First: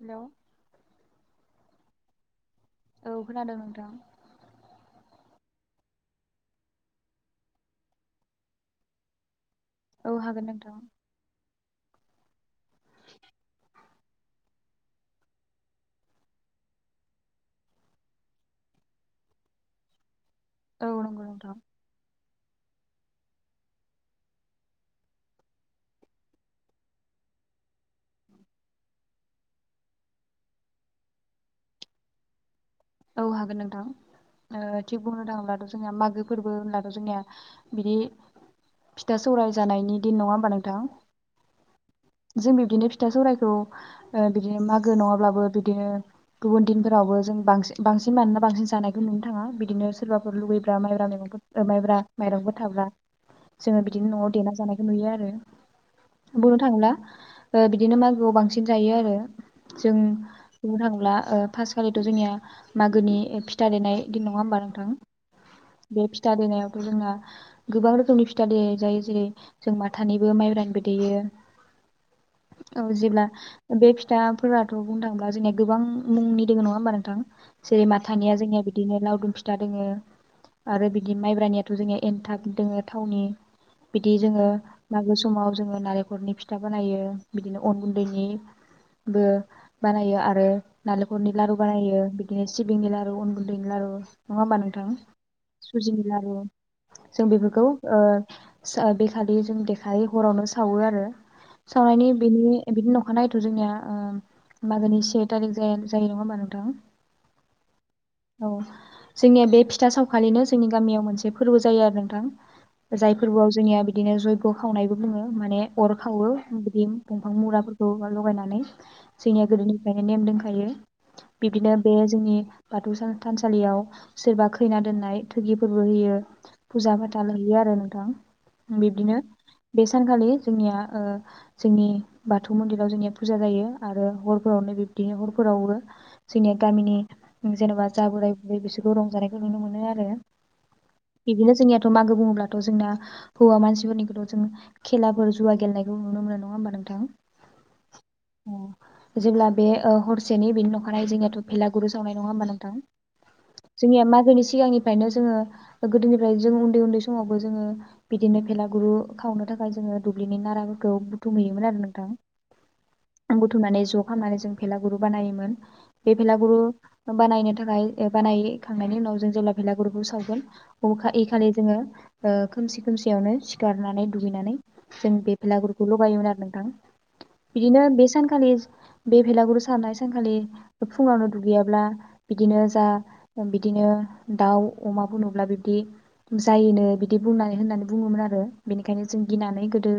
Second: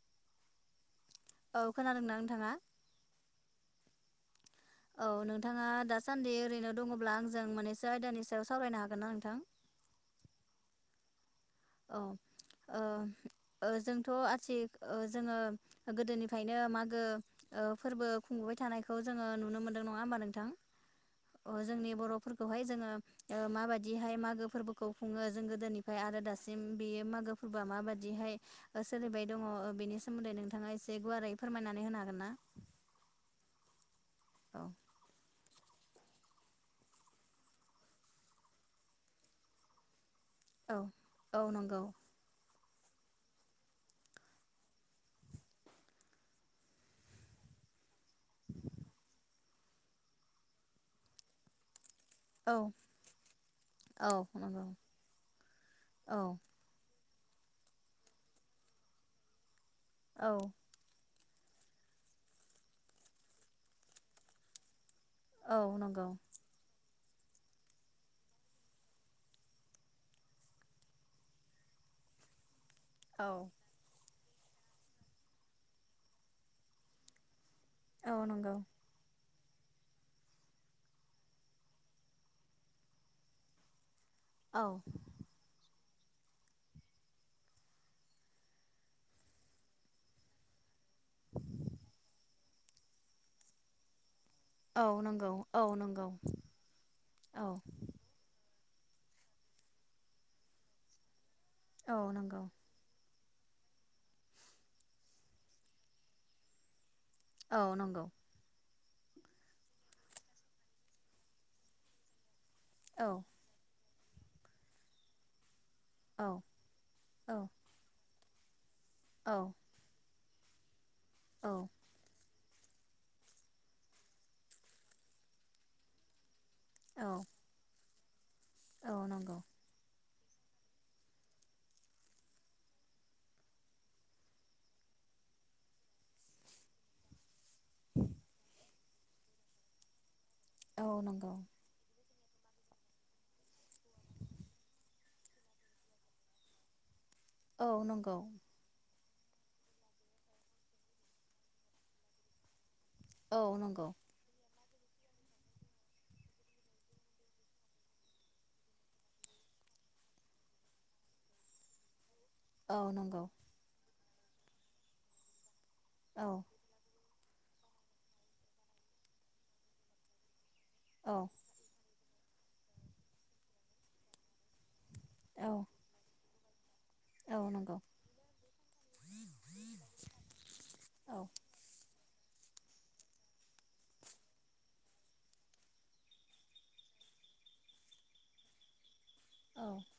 Hello औ खोनादों ना नोंथाङा? औ खोनादों नोंथां। औ नोंथाङा दासान्दि ओरैनो दङ'ब्ला आंजों मोनैसो आयदानि सायाव सावरायनो हागोन ना नोंथां? औ हागोन नोंथां। औ ओम ओ जोंथ' आथि ओ जोङो गोदोनिफ्रायनो मागो ओ फोरबो खुंबोबाय थानायखौ जोङो नुनो मोनदों नङा होमबा नों थां औ नंगौ नोंथां अ जोंनि बर' फोर खौहाय जोङो ओ माबादिहाय मागो फोरबोखौ खुङो जों गोदोनिफ्राय आरो दासिम सिम बेयो मागो फोरबोआ माबादिहाय ओ सोलिबाय दंङ ओ बेनि सोमोन्दै नोंथाङा एसे गुवारै फोरमायनानै होनो हागोन ना? औ हागोन नोंथां। औ ओ थि बुंनो थांब्लाद ओ जोंआ मागो फोरबो होननाथ' जोंनिया बिदि फिथा सौराय जानायनि दिन नङा होमबा औ नोंथां औ नंगौ जों बिब दिनो फिथा सौरायखौ ओ बिदिनो मागो नङाब्लाबो बिदिनो गुबुन दिनफोरावबो जों बांसिन बांस सिन मानोना बांसिन जानायखौ नुनो थाङा बि दिनो सोरबाफोर लुुबैब्रा माइब्रा मेगंफोर ओ माइब्रा औ माइरंफोर थाब्ला जोङो बिदिनो औ न'आव देना नंगौ जानायखौ नुयो आरो औ बुंनो थांङोब्ला ओ बिदिनो मागोआव बांसिन जायो आरो जों औ बुंनो थाङोब्ला ओ फास खालिथ' जोंनिया मागोनि ओ फिथा देनाय दिन नङा होमबा नोंथां? औ बे नंगौ फिथा देनायावथ' जोंना गोबां रोखोमनि फिथा दे जायो जेरै जों माथानिबो माइब्रानिबो देयो। औ जेब्ला बे फिथ फिथाफोराथ' बुंनो थाङोब्ला जोंनिया गोबां मुंनि दोङो नङा होमबा नोंथां? जेरै औ माथानिया नंगौ जोंनिया बिदिनो लाव दुम फिथ फिथा दङो आरो बिदि माइब्रानियाथ' जोंनिया एन्थाब दङो थावनि बिदि जोङो औ मागो समाव जोङो नारें खलनि फिथा बानायो बिदिनो अन गुन्दैनिबो बानायो आरो नालेंखरनि लारु बानाययो दिनो सिबिंनि लारु अन गुन्दैनि लारू नङा होमबा औ नोंथां? नंगौ औ सुजिनि नंगौ लारु जों औ बेफोरखौ ओ सो बेखालि जों देखायो हरावनो सावो आरो औ सावनायनि नंगौ बिनि बिदि नखर अखा नायैयथ' जोंनिया मागोनि से थारिख जाया जायो नङा होमबा नोंथां? औ नंगौ औ जोंनिया बे फिथा सावखालिनो जोंनि गामियाव मोनसे फोरबो जायो आरो नोंथां औ जाय फोरबोआव जोंनिया दिनो जयग' खावनायबो बुङो माने अर औ खावो बिदि औ दंफां मुराफोरखौ लगायनानै नै औ जोंनिया गोदोनिफ्रायनो नेम दों थायो औ बिबदिनो जोंनि बाथौ सान थानसालियाव सोरबा खैना दोननाय थुगिफोरबो होयो। फुजा औ फाथाल हैैयो आरो नोंथां औ बिब्दिनो नंगौ बे सान खालि जोंनिया जोंनिया ओ जोंनि बाथौ मन्दिराव जोंनिया फुजा जायो आरो हरफोरावनो बिब्दि हरफोराव हरो जोंनिया गामिनि जेनेबा जा बोराय बुरै बिसोरखौ रंजानायखौ नुनो मोनो आरो औ नंगौ बिदिनो जोंनियाथ' मागो बुंङो ब्लाथ' जोंना हौवा मान [unintelligible] खेलाफोर जुव गेलेनायखौ नुनो मोन नङा होमबा नोंथां? औ नंगौ अ जेब्ला बे ओ हरसेनि बेनि न'खानायै जोंनियाथ' भेलागुरु सावनाय नङा होमबा नोंथां औ नंगौ जोंनिया मागोनि सिगांनि फ्रायनो जोङो गोदोनिफ्राय जों उन्दै उन्दै समावबो जोङो बिदिनो भेला गुरु खावनो थाखाय जोङो दुब्लिनि नाराफोरखौ बुथुमहैयोमोन आरो नोंथां औ नंगौ हाना जों भेला गुरु बानायोमोन। बे औ भेलागुरु बानायनो थाखाय ए बानायखांनायनि उनाव जों जेब्ला बेलागुरुखौ सावगोन। अखा औ इ खालि जोङो ओ खोमसि खोमसियावनो सिखारनानै दुगैनानै जों बे औ भेलागुरखौ लगायोमोन आरो नों [unintelligible] औ नंगौ बिदिनो बे सानखालि बे भलागुरु सावनाय सानाय सानखालि औ फुङावनो दुगैयाब्ला बिदिनो जा बिदिनो दाउ अमाफोर नुब्ला बिबदि जायोनो बिदि बुंनानै होननानै बुङोमोन आरो बेनि खायनो जों औ गिनानै गोदो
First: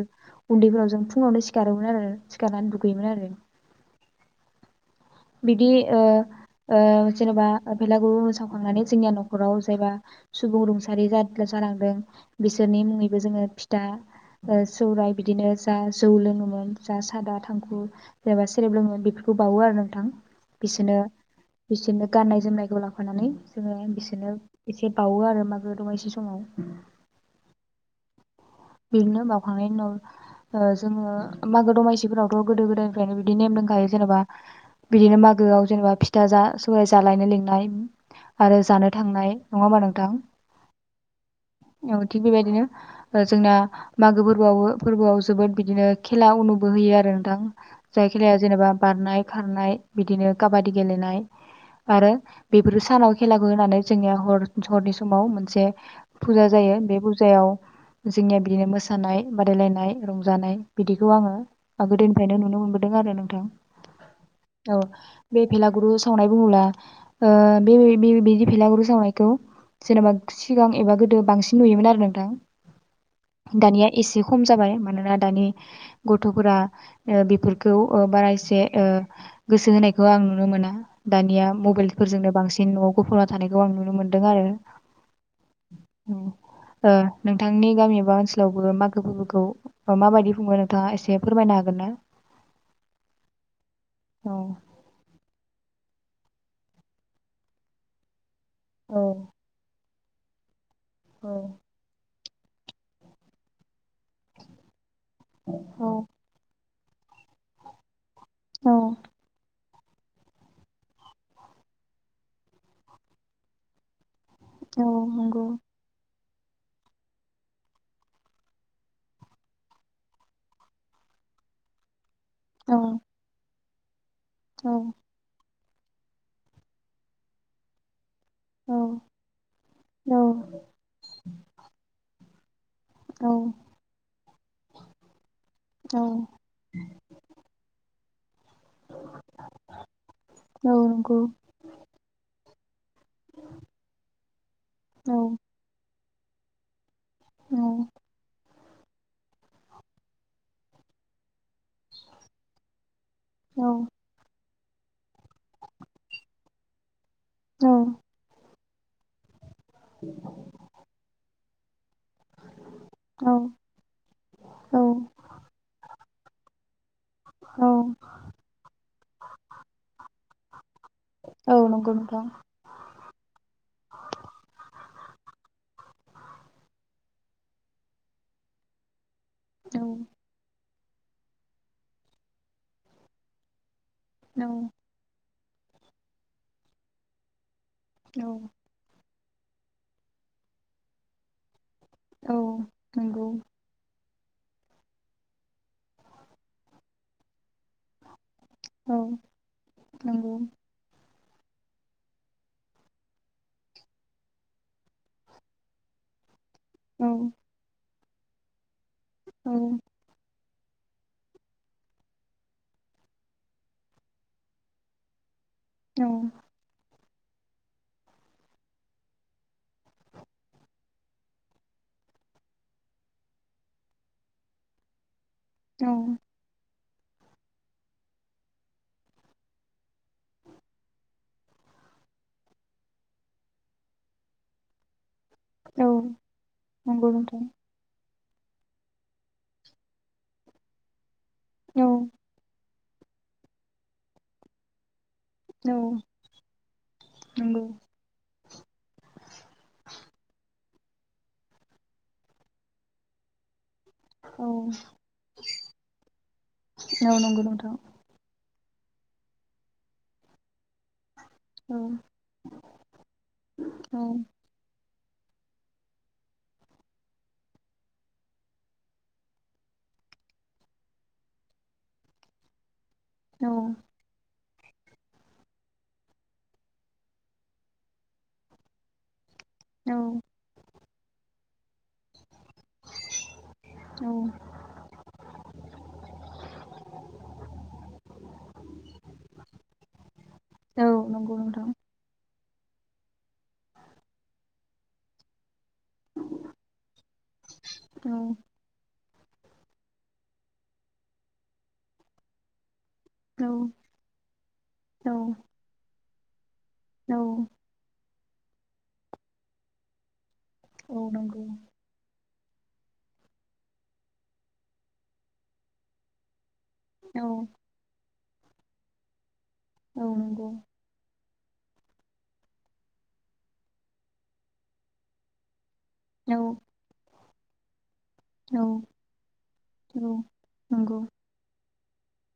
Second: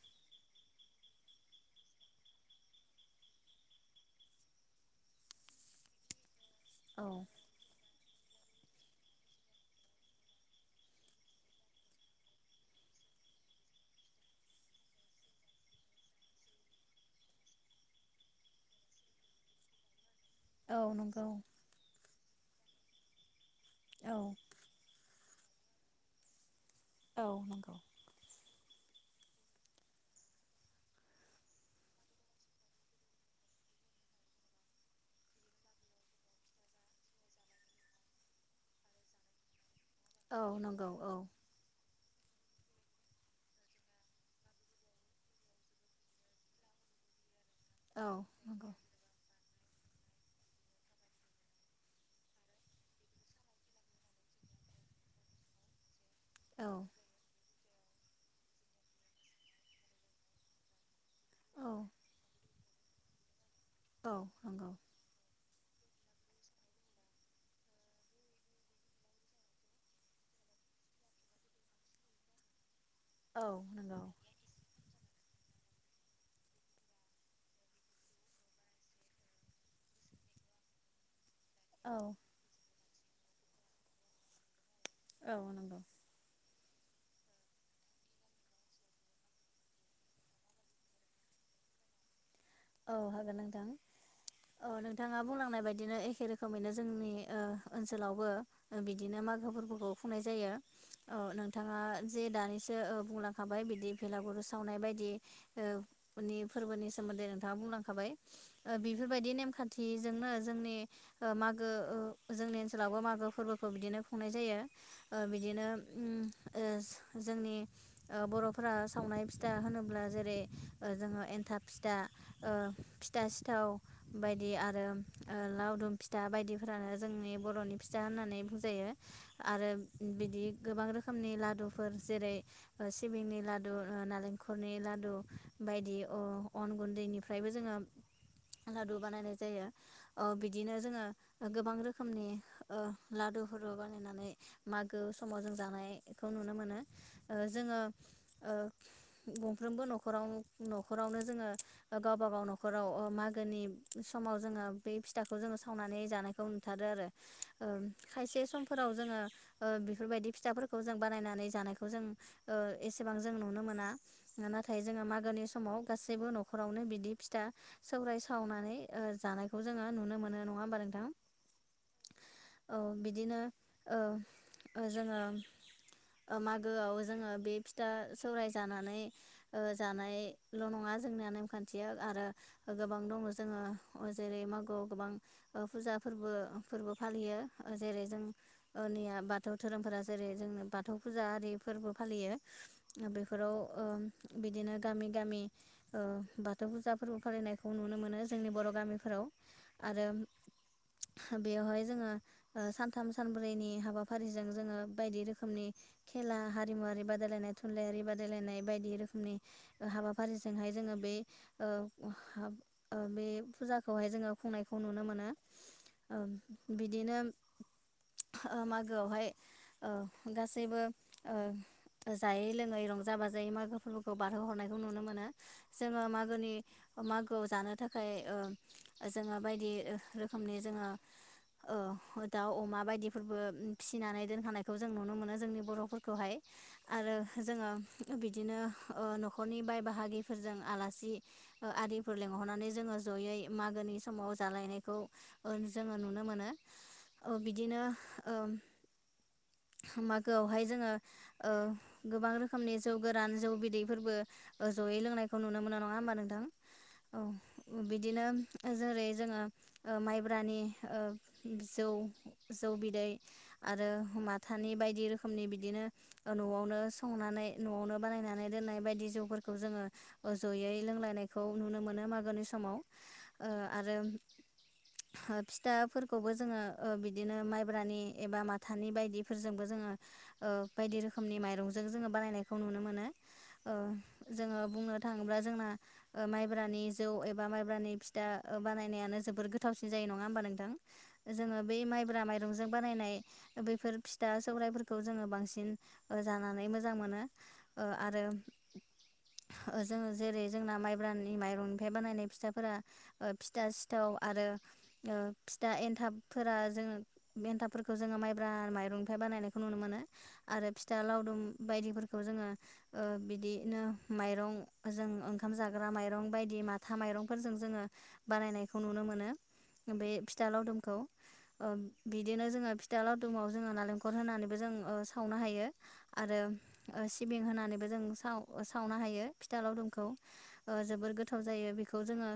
उन्दैफोराव जों फुङावनो सिखारोमोन आरो सिखारनानै दुगैयोमोन आरो। बिदि ओ ओ औ जेनेबा भैलागुरु सावखांनानै जोंनिया न'खराव जायबा सुबुं रुंसारि जालांदों बिसोरनि मुङैबो जोङो फिथा सौरायाइ बिदिनो जा जौ लोङोमोन जा सादा थांखु एबा सेरेब लोङोमोन बेफोरखौ बावो आरो थां। औ बिसोरनो नंगौ बिसोरनो गाननाय जोमनायखौ लाफानानै जोङो बिसोरनो औ एसे बावो आरो। मागो दमासि समाव औ नंगौ। बिदिनो बावखांनायनि उनाव ओ जोङो मागो दमासिफोरावथ' गोदो गोदायनिफ्रायनो बिदि नेम दोंखायो जेनेबा बिदिनो मागोआव जेनेबा फिथा जा सौराय जालायनो लिनाय आरो जानो थांनाय नङाहोम्बा नों औ नंगौ औ। थिक बेबायदिनो जोंना मागो फोर्बोआव बोफोरबोआव जोबोद बिदिनो खेला अनुबो होयो आरो नोंथां। औ जायखिजाया औ नंगौ जेनेबा बार नाय खारनाय बिदिनो काबादि गेलेनाय आरो बेफोरखो सानाव खेलाखो होनानै जोंनिया हरनि समाव मोनसे फुजा जायो बे फुजायाव जोंनिया बिदिनो मोसानाय बादायलायनाय रंजानाय बिदि खौआङो आगोल दिननिफ्रायनो नुनो मोनबोदों। मोनबोदों आरो नोंथां। औ नंगौ। औ बे भेलागुरु सावनाय बुङोब्ला ओ बे-बे भेलागुरु सावनायखौ जेनेबा सिगां एबा गोदो बांसिन नुयोमोन आरो नोंथां। दानिया नंगौ एसे खम जाबाय। मानोना दानि गथ'फोरा ओ बेफोरखौ बारा एसे ओ गोसो होनायखौ आं नुनो मोना। दानिया औ मबायेलफोरजोंनो बांसिन न'आव गुफुंना थानायखौ आं नुनो मोनदों आरो। औ नंगौ। ओ नोंथांनि गामि एबा ओनसोलावबो मागो फोरबोखौ माबायदि खुङो नोंथाङा एसे फोरमायनो हागोन ना? औ हागोन नोंथां औ नोंथाङा बुंलांनाय बायदि बिदिनो एखे रोखोमैनो जोंनि ओ ओनसोलावबो औ बिदिनो मागो फोरबोखौ खुंफुंनाय जायो। औ नोंथाङा जे दानिसो बुंलांखाबाय बिदि भेलागुरु सावनाय बायदि ओ [unintelligible] फोर्बोनि सोमोन्दै नोंथाङा बुंलांखाबाय। ओ औ बेफोरबायदि नेमखान्थि नेम खान्थिजोंनो जोंनि मागो ओ जोंनि ओनसोलावबो मागो फोरबोखौ बिदिनो खुंनाय जायो औ ओ नंगौ बिदिनो ओम ओ जोंनि बर'फोरा सावनाय फिथा होनोब्ला जेरै जोङो एनथाब फिथा ओ औ फिथा सिथाव बायदि औ आरो ओ लावदुम लावदुम फिथा बायदिफ्रानो जोंनि बर'नि फिथा होननानै औ बुंजायो आरो बिदि गोबां रोखोमनि लादुफोर जेरै औ सिबिंनि लादु ओ नारेंखलनि लादु बायदि औ अ अन गुन्दैनि जोंहा लादु बानायनाय जायो ओ औ बिदिनो जोङो नंगौ गोबां रोखोमनि ओ लादुफोर बानायनानै मागो औ समाव जों जानाय बेखौ नुना मोनो। ओ औ जोङो ओ गंफ्रोमबो न'खराव न'खरावनो जोङो गावबा गाव नखराव ओ औ मागोनि समाव जोङो बे फिथाखौ जोङो सावनानै जानायखौ नुथारो आरो। ओ खायसे सम फोराव जोङो ओ बेफोरबायदि फिथाफोरखौ जों बानायनानै जानायखो खौ जों ओ एसेबां औ जों नुनो मोना ओ औ नाथाय जोङो मागोनि समाव गासैबो न'ख खरावनो बिदि फिथा औ सौराय सावनानै ओ जानायखौ जोङो नुनो मोनो। नङा होमबा नों थां। औ नंगौ नोंथां औ बिदिनो ओ ओ जोङो ओ मागोआव जोङो बे फिथा सौराय जानानै ओ औ जानाय ल' नङा जोंना नेमखान्थिया आरो ओ गोबां दङ जोङो अ' जेरै औ मागोयाव गोबां ओ फुजा फोरबो ओ फोरबो फालियो। ओ जेरै जों औ ओ नैया बाथौ धोरोमफोरा जेरै जोंनो बाथौ फुजा आरि फोरबो फालियो। औ ओ नंगौ बेफोराव ओ बिदिनो गामि गामि ओ बाथौ फुजा फोरबो फालिनाय खौ नुनो मोनो जोंनि बर' औ गामिफोराव। आरो नंगौ हा बेवहाय जोङो ओ सानथाम सानब्रैनि हाबाफारिजों जोङो बायदि रोखोमनि खेला हा औ रिमुआरि बादायनाय थुनलाइ आरि बा दायलायनाय बायदि रोख नि ओ हाबा ओजोंहाय जोङो बे ओ हा ओ बे फुजाखौहाय जोङो खुंनायखौ नुनो मोनो। औ ओ बि दिनो ओ मागोआवहाय ओ गासैबो ओ जायै लोङै रंजा बाजायै मागो फोरबोखौ बारहोहरनायखौ नुनो मोन जोङो मागोनि मागोआव जानो थाखाय ओ जोङो बायदि रोखोमनि जोङो ओ दाउ, अमा बायदिफोरबो फिसिनानै दोनखानायखौ जों नुनो मोनो। जोंनि औ बर'फोरखौहाय। नंगौ आरो नोंथां जोङो बिदिनो ओ न'खरनि बाय बाहाग गिफोरजों आलासि ओ औ आरिफोर लेंहरनानै जोङो जयै मागोनि समाव जालायनायखौ ओ औ जोङो नुनो मोनो। बिदिनो ओ मागोआवहाय जोङो ओ गोबां रोखोमनि जौ गोरान जौ बिदै फोरबो ओ लोंनायखौ नुनो मोनो नङा होमबा नोंथां? औ नंगौ बिदिनो जेरै जोङो ओ माइब्रानि ओ जौ जौ बिदै आरो माथानि बायदि रोखो खोमनि बिदिनो ओ न'आवनो संनानै न'आवनो बानायनानै दोननाय बायदि जौफोर खौ जोङो ओ ज'यै लोंलायनायखौ नुनो मोनो मागोनि समाव। ओ आरो फिथाफोरखौबो जोङो ओ बिदिनो माइब्रानि एबा माथानि बायदि फोरजोंबो जोङो ओ बायदि रोखोमनि माइरजों जोङो बानायनाय खौ नुनो मोनो ओ औ नंगौ नोंथां औ जोङो बुंनो थाङोब्ला जोंना ओ माइब्रानि जौ एबा माइब्रानि फिथा बानायनायानो जोबोर गोथावसिन जायो होनबा नोंथां? नंगौ जोङो नोंथां औ बै माइब्रा ब्रा माइरंजों बानायनाय बैफोर फिथा सौराइफोरखौ जोङो बांसिन ओ जानानै मोजां मोनो। ओ आरो ओ जोङो जेरै जोंना माइब्रानि माइरंनिफ्राय बानायनाय फिथाफोरा ओ औ फिथा सिथाव आरो फिथा एन्थाब फोरा जोङो औ एन्थाबफोरखौ जोङो माइ ब्रा माइरंनिफ्राय बानायनायखौ नुनो मोनो। आरो फिथा औ लावदुम नंगौ बायदिफोर खौ जोङो बिदिनो माइरं जों ओंखाम जाग्रा माइरं बाय दि माथा औ माइरंफोरजों जोङो बानायनायखौ नुनो मोनो। औ बे फिथा नंगौ लावदुमखौ ओ बिदिनो जोङो फिथा लावदुमाव जोङो नालेंखर होनानैबो जों ओ सावनो हायो। औ आरो सि सिबिं होनानैबो जों साव औ [unintelligible] सावनो हायो फिथा औ लावदुमखौ। नंगौ जोबोर गोथाव जायो बे खौ जोङो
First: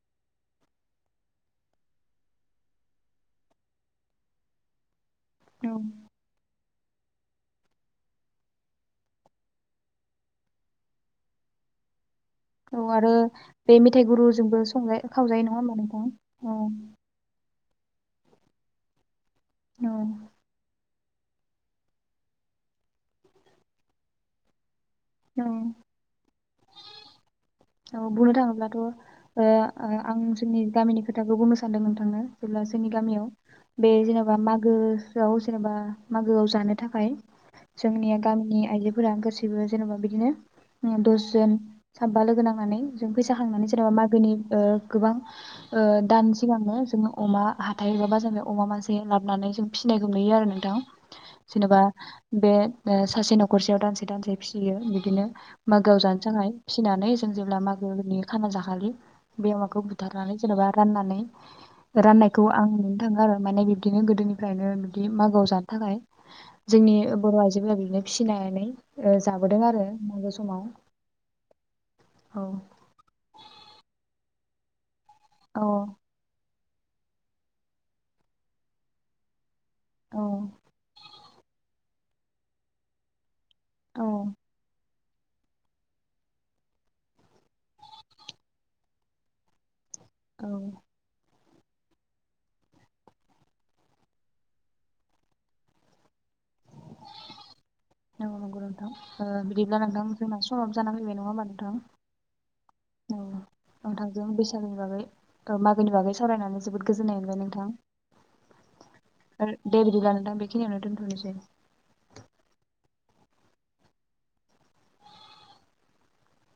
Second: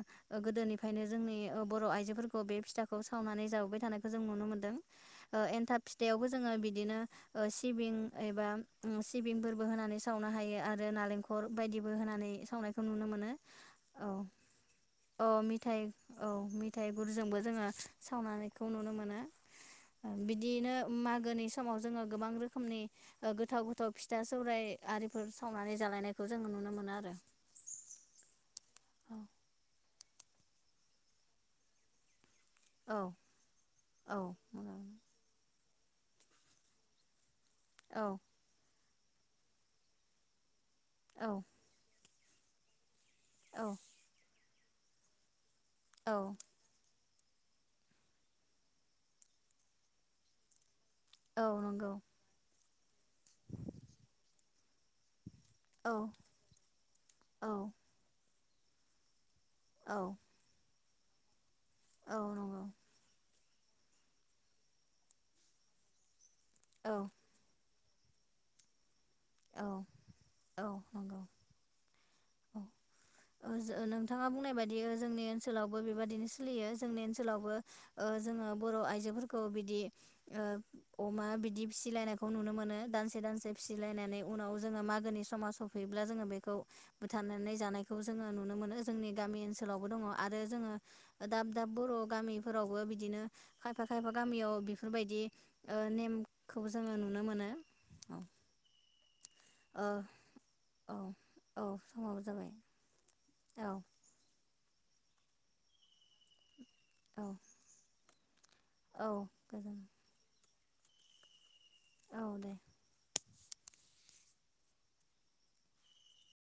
गोदोनिफ्रायनो जोंनि बर' आइजोफोरखौ बे फिथाखौ सावनानै जाबोबाय थानायखौ जों नुनो मोनदों। ओ औ एन्थाब फिथाइावबो जोङो बिद बिदिनो ओ सिबिं एबा सिबिंफोरबो होनानै सावनो हायो आरो नालेंख हर बायदिबो होनानै सावनायखौ औ नुनो आरो मोनो बे मेथाइ औ गुरुजोंबो संजा औ खावजायो नङा होमबा मिथाइ नोंथां औ। सावनानैखौ नुनो मोनो। औ बिदियैनो मागोनि समाव जोङो गोबां रोखोमनि गोथाव गोथाव फिथा सौराय आरिफोर औ सावनानै जालायनाय जोङो नुनो मोनो आरो। औ बुनों थांङोब्ला बो औ ओ। आं जोंनि गामिनि खोथाखौ बुंनो सानदों नोंथांनो। जेब्ला जोंनि गामियाव बे औ जेनेबा मागोआव जेनेबा मागोआव जानो थाखाय जोंनिया औ गामिनि आयजो फोरा गासैबो जेन'बा बिदिनो दस जोन। साबबा लोगोनां नानै जों फैसा खांनानै औ जेनबा मागोनि ओ गोबां। ओ दानि औ सिगांनो जोङो अमा हाथाय बा बाजारनिफ्राय अमा मासे लाबोनानै जों फिसिनायखौ नुयो आरो नोंथां। औ जेनेबा नंगौ बे ओ सासे न'खरसेयाव दानसे दानसे फिसियो बिदिनो औ मागोआव जानो थाखाय फिनानै औ जेब्ला मागोनि खाना जाखालि। बे अमाखौ औ बुथारनानै जेनेबा राननानै औ राननायखौ नंगौ आं नुनो थाङो आरो। माने बिब्दिनो गोदोनिफ्रायनो बिदि मागोआव जानो थाखाय औ जोंनि बर' आइजोफोरा बि नो फिसिनानै ओ जाबोदों औ आरो मागो समाव। औ अ ओ जों नों- थाङा बुंनाय बायदि- जोंनि औ ओनसोलावबो बेबादिनो सोलियो जोंनि ओनसोलावबो ओ जोङो बर' आइजोफोरखौ बि- दि औ ओ अमा बिदि फिसिलायनायखौ नुनो मोनो दानसे दानसे। औ फिसिलायनानै उनाव जोङो मागोनि समा सफैयोब्ला जोङो बेखौ बुथारनानै जानायखौ जोङो नुनो मोनो जोंनि गामि ओनसोलाव। बो दङ आरो जोंङो दाब दाब बर' गामिफोरावबो बिदिनो खायफा खायफा गामियाव बेफोरबायदि ओ नेमखौ जोङो नुनो मोनो। ओ नंगौ नंगौ नों- नोंथां। ओ बिदिब्ला औ नोंथां जोंना समाब जाना औ फैबाय नङा होमा औ नोंथां। समाबो जाबाय औ नोंथांजों बेसे- [unintelligible] मागोनि बागै सावरायनानै जोबोद गोजोननाय औ मोनबाय नोंथां। औ आरो गोजोन दे बिदिब्ला नोंथां बे- बेखिनियावनो दोंनथनोसै। औ दे।